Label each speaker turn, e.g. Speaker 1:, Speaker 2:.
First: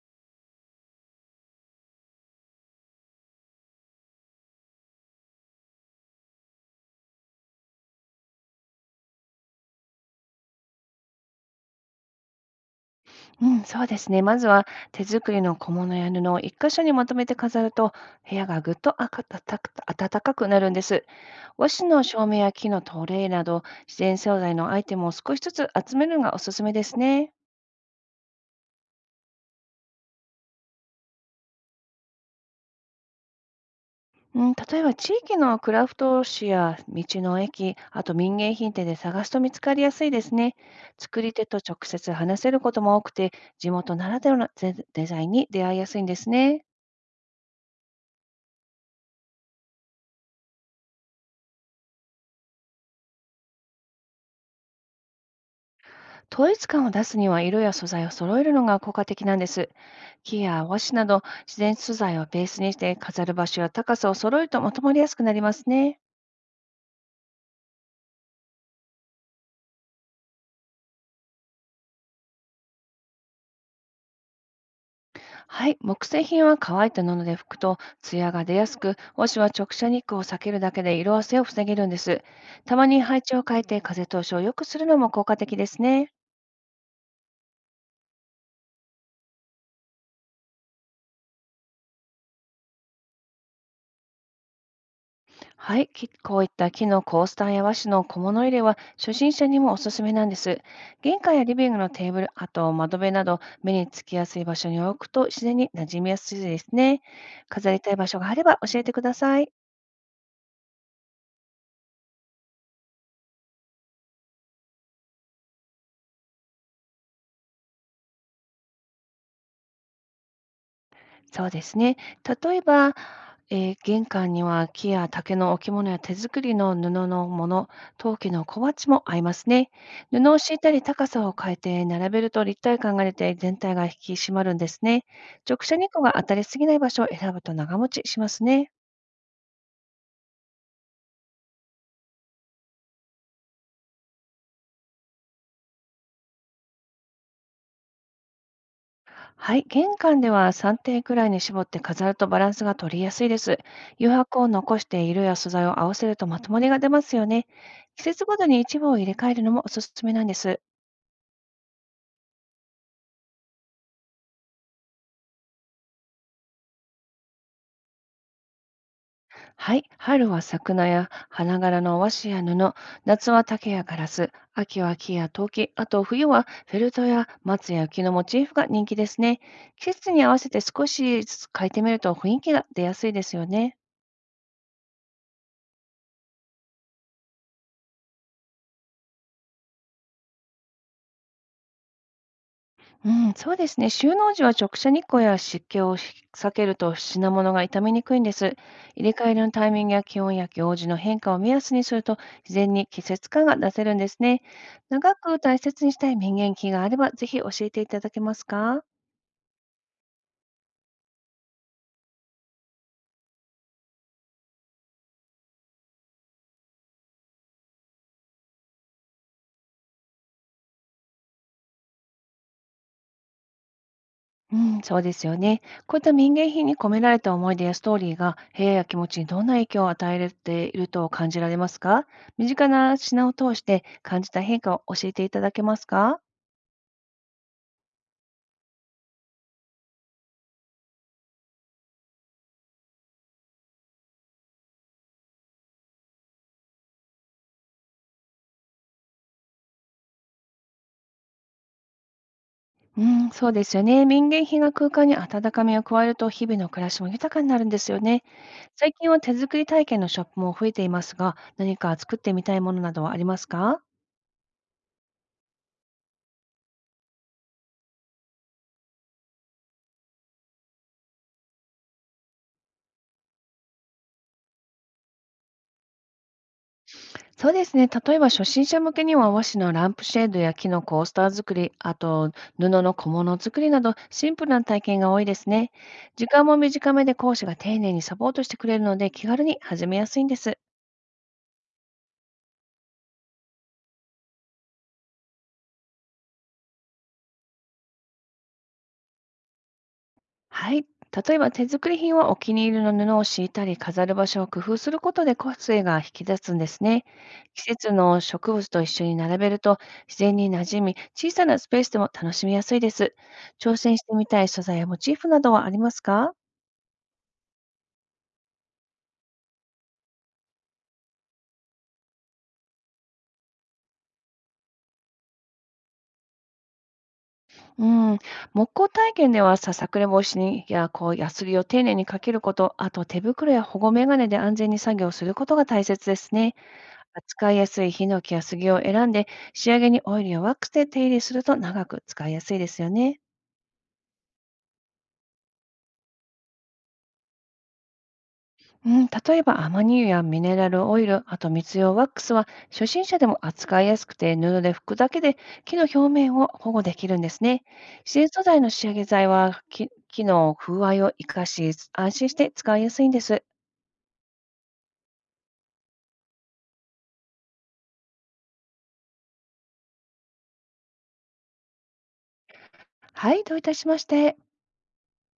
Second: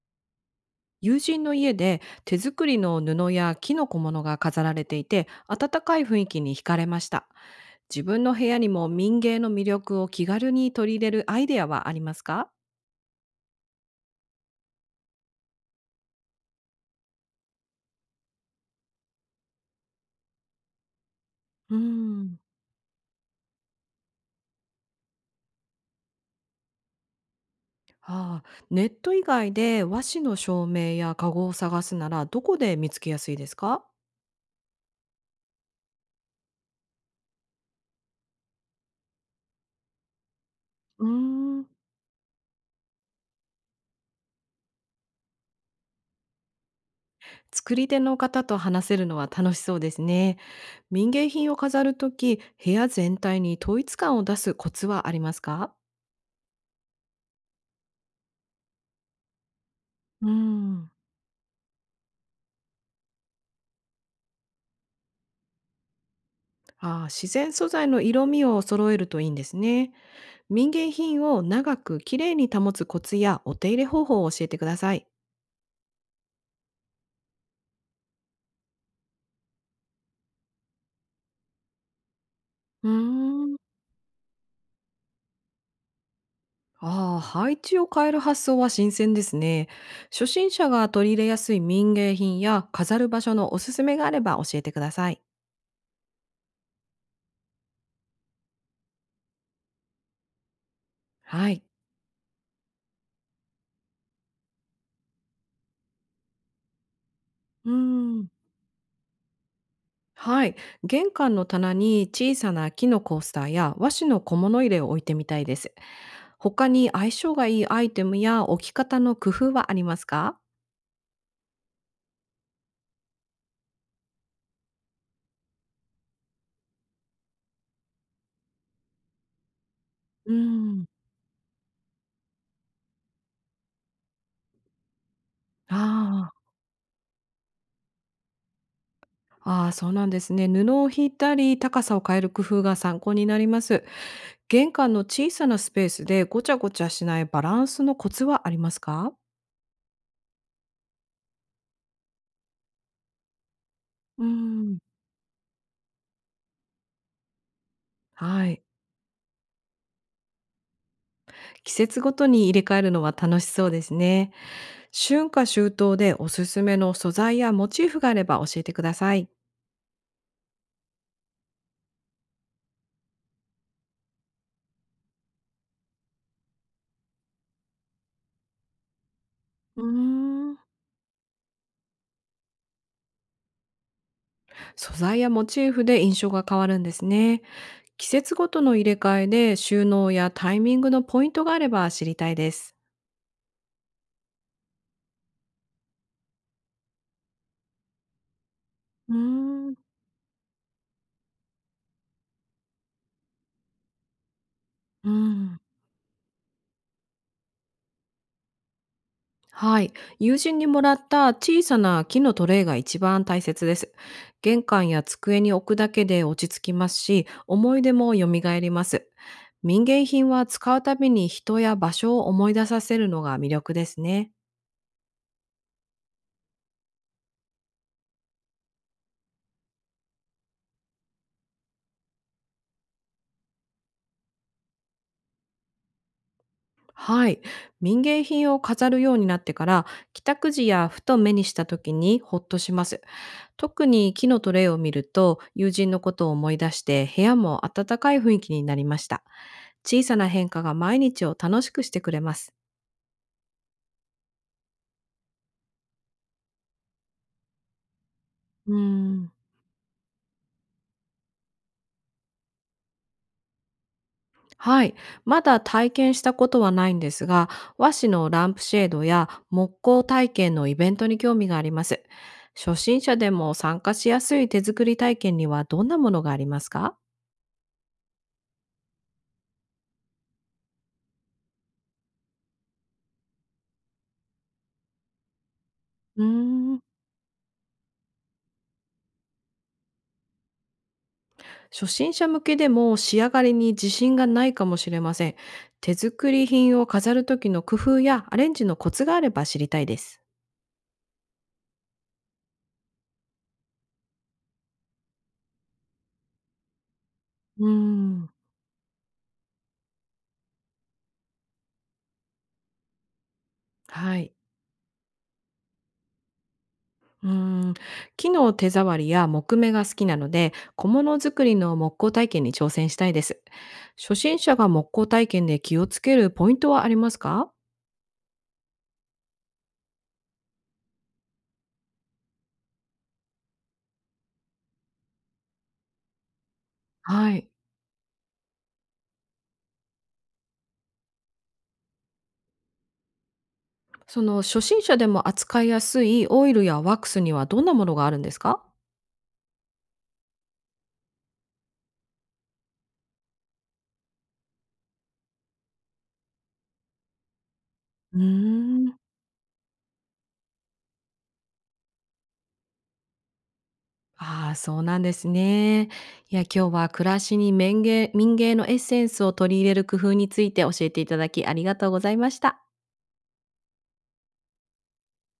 Speaker 1: 友人の家で手作りの布や木の小物が飾られていて、温かい雰囲気に惹かれました。自分の部屋にも民芸の魅力を気軽に取り入れるアイデアはありますか？
Speaker 2: うん、そうですね。まずは手作りの小物や布を一箇所にまとめて飾ると、部屋がぐっとあかたたく暖かくなるんです。和
Speaker 1: うー
Speaker 2: 紙の照明
Speaker 1: ん。
Speaker 2: や木のトレイなど、自然素材のアイテムを少しずつ集めるのがおすすめですね。
Speaker 1: ああ、ネット以外で和紙の照明や籠を探すならどこで見つけやすいですか？
Speaker 2: うん、例えば地域のクラフト紙や道の駅、あと民芸品店で探すと見つかりやすいですね。
Speaker 1: うー
Speaker 2: 作り手と
Speaker 1: ん。
Speaker 2: 直接話せることも多くて、地元ならではのデザインに出会いやすいんですね。
Speaker 1: 作り手の方と話せるのは楽しそうですね。民芸品を飾るとき、部屋全体に統一感を出すコツはありますか？
Speaker 2: 統一感を出すには色や素材を揃えるのが効果的なんです。
Speaker 1: うー
Speaker 2: 木や和
Speaker 1: ん。
Speaker 2: 紙など自然素材をベースにして飾る場所や高さを揃えるとまとまりやすくなりますね。
Speaker 1: ああ、自然素材の色味を揃えるといいんですね。民芸品を長くきれいに保つコツやお手入れ方法を教えてください。
Speaker 2: はい、木製品は乾いた布で拭くと艶が出やすく、和紙は直射日光を避けるだけで色あせを防げるんです。たま
Speaker 1: うー
Speaker 2: に配置を
Speaker 1: ん。
Speaker 2: 変えて風通しを良くするのも効果的ですね。
Speaker 1: ああ、配置を変える発想は新鮮ですね。初心者が取り入れやすい民芸品や飾る場所のおすすめがあれば教えてください。
Speaker 2: はい、こういった木のコースターや和紙の小物入れは初心者にもおすすめなんです。玄関や
Speaker 1: は
Speaker 2: リ
Speaker 1: い。
Speaker 2: ビングのテーブル、あと窓辺など目につきやすい場所に置くと自然に馴染みやすいですね。
Speaker 1: うー
Speaker 2: 飾りたい場所
Speaker 1: ん。
Speaker 2: があれば教えてください。
Speaker 1: はい。玄関の棚に小さな木のコースターや和紙の小物入れを置いてみたいです。他に相性がいいアイテムや置き方の工夫はありますか？
Speaker 2: そうですね。例えば、玄関には木や竹の置物や手作りの布のもの、陶器の小鉢も合いますね。布
Speaker 1: う
Speaker 2: を敷いたり
Speaker 1: ん。
Speaker 2: 高さを変えて並べると立体感が出て全体が引き締まるんですね。直
Speaker 1: あ
Speaker 2: 射日光が当
Speaker 1: ー。
Speaker 2: たりすぎない場所を選ぶと長持ちしますね。
Speaker 1: あー、そうなんですね。布を引いたり高さを変える工夫が参考になります。玄関の小さなスペースでごちゃごちゃしないバランスのコツはありますか？
Speaker 2: はい、玄関では3点くらいに絞って飾るとバランスが取りやすいです。余
Speaker 1: う
Speaker 2: 白を
Speaker 1: ん。
Speaker 2: 残して色や素材を合わせるとまとまりが出ますよね。季節ご
Speaker 1: は
Speaker 2: とに
Speaker 1: い。
Speaker 2: 一部を入れ替えるのもおすすめなんです。
Speaker 1: 季節ごとに入れ替えるのは楽しそうですね。春夏秋冬でおすすめの素材やモチーフがあれば教えてください。
Speaker 2: はい、春は桜や花柄の和紙や布、夏は竹やガラス、秋は木や陶器、あと冬はフェルトや松や木のモチーフが人気ですね。
Speaker 1: う
Speaker 2: 季節に合わせ
Speaker 1: ーん。
Speaker 2: て少しずつ変えてみると雰囲気が出やすいですよね。
Speaker 1: 素材やモチーフで印象が変わるんですね。季節ごとの入れ替えで収納やタイミングのポイントがあれば知りたいです。
Speaker 2: うん、そうですね。収納時は直射日光や湿気を避けると品物が傷みにくいんです。
Speaker 1: う
Speaker 2: 入れ替えのタ
Speaker 1: ー
Speaker 2: イ
Speaker 1: ん。
Speaker 2: ミングや気温や行事の変化を目安にすると自然に季節感が出せるんですね。
Speaker 1: う
Speaker 2: 長く大
Speaker 1: ん。
Speaker 2: 切にしたい民芸品があればぜひ教えていただけますか？
Speaker 1: はい。友人にもらった小さな木のトレイが一番大切です。玄関や机に置くだけで落ち着きますし、思い出も蘇ります。民芸品は使うたびに人や場所を思い出させるのが魅力ですね。
Speaker 2: うん、そうですよね。こういった民芸品に込められた思い出やストーリーが部屋や気持ちにどんな影響を与えていると感じられますか？身近な品を通して感じた変化を教えていただけますか？
Speaker 1: はい。民芸品を飾るようになってから、帰宅時やふと目にした時にほっとします。特に木のトレイを見ると友人のことを思い出して、部屋も暖かい雰囲気になりました。小さな変化が毎日を楽しくしてくれます。
Speaker 2: うん、そうですよね。民芸品が空間に温かみを加えると日々の暮らしも豊かになるんですよね。
Speaker 1: うー
Speaker 2: 最近は
Speaker 1: ん。
Speaker 2: 手作り体験のショップも増えていますが、何か作ってみたいものなどはありますか？
Speaker 1: はい。まだ体験したことはないんですが、和紙のランプシェードや木工体験のイベントに興味があります。初心者でも参加しやすい手作り体験にはどんなものがありますか？
Speaker 2: そうですね。例えば初心者向けには和紙のランプシェードや木のコースター作り、あと布の小物作りなどシンプルな体験が多いですね。
Speaker 1: うー
Speaker 2: 時間も
Speaker 1: ん。
Speaker 2: 短めで講師が丁寧にサポートしてくれるので気軽に始めやすいんです。
Speaker 1: 初心者向けでも仕上がりに自信がないかもしれません。手作り品を飾る時の工夫やアレンジのコツがあれば知りたいです。
Speaker 2: はい。例えば手作り品はお気に入りの布を敷いたり飾る場所を工夫することで個性が引き出すんですね。季
Speaker 1: うー
Speaker 2: 節の
Speaker 1: ん。
Speaker 2: 植物と一緒に並べると自然に馴染み、小さなスペースでも楽しみやすいです。挑戦して
Speaker 1: は
Speaker 2: み
Speaker 1: い。
Speaker 2: たい素材やモチーフなどはありますか？
Speaker 1: うーん、木の手触りや木目が好きなので、小物作りの木工体験に挑戦したいです。初心者が木工体験で気をつけるポイントはありますか？
Speaker 2: うん。木工体験ではさくれ防止にやこうヤスリを丁寧にかけること、あと手袋や保護メガネで安全に作業することが大切ですね。
Speaker 1: はい。
Speaker 2: 扱いやすいヒノキや杉を選んで、仕上げにオイルやワックスで手入れすると長く使いやすいですよね。
Speaker 1: その、初心者でも扱いやすいオイルやワックスにはどんなものがあるんですか？
Speaker 2: うん、例えばアマニ油やミネラルオイル、あと密用ワックスは初心者でも扱いやすくて布で拭くだけで木の表面を保護できるんですね。自
Speaker 1: うー
Speaker 2: 然素材の仕上
Speaker 1: ん。
Speaker 2: げ剤は木の風合いを生かし安心して使いやすいんです。
Speaker 1: ああ、そうなんですね。いや、今日は暮らしに民芸のエッセンスを取り入れる工夫について教えていただきありがとうございました。
Speaker 2: はい、どういたしまして。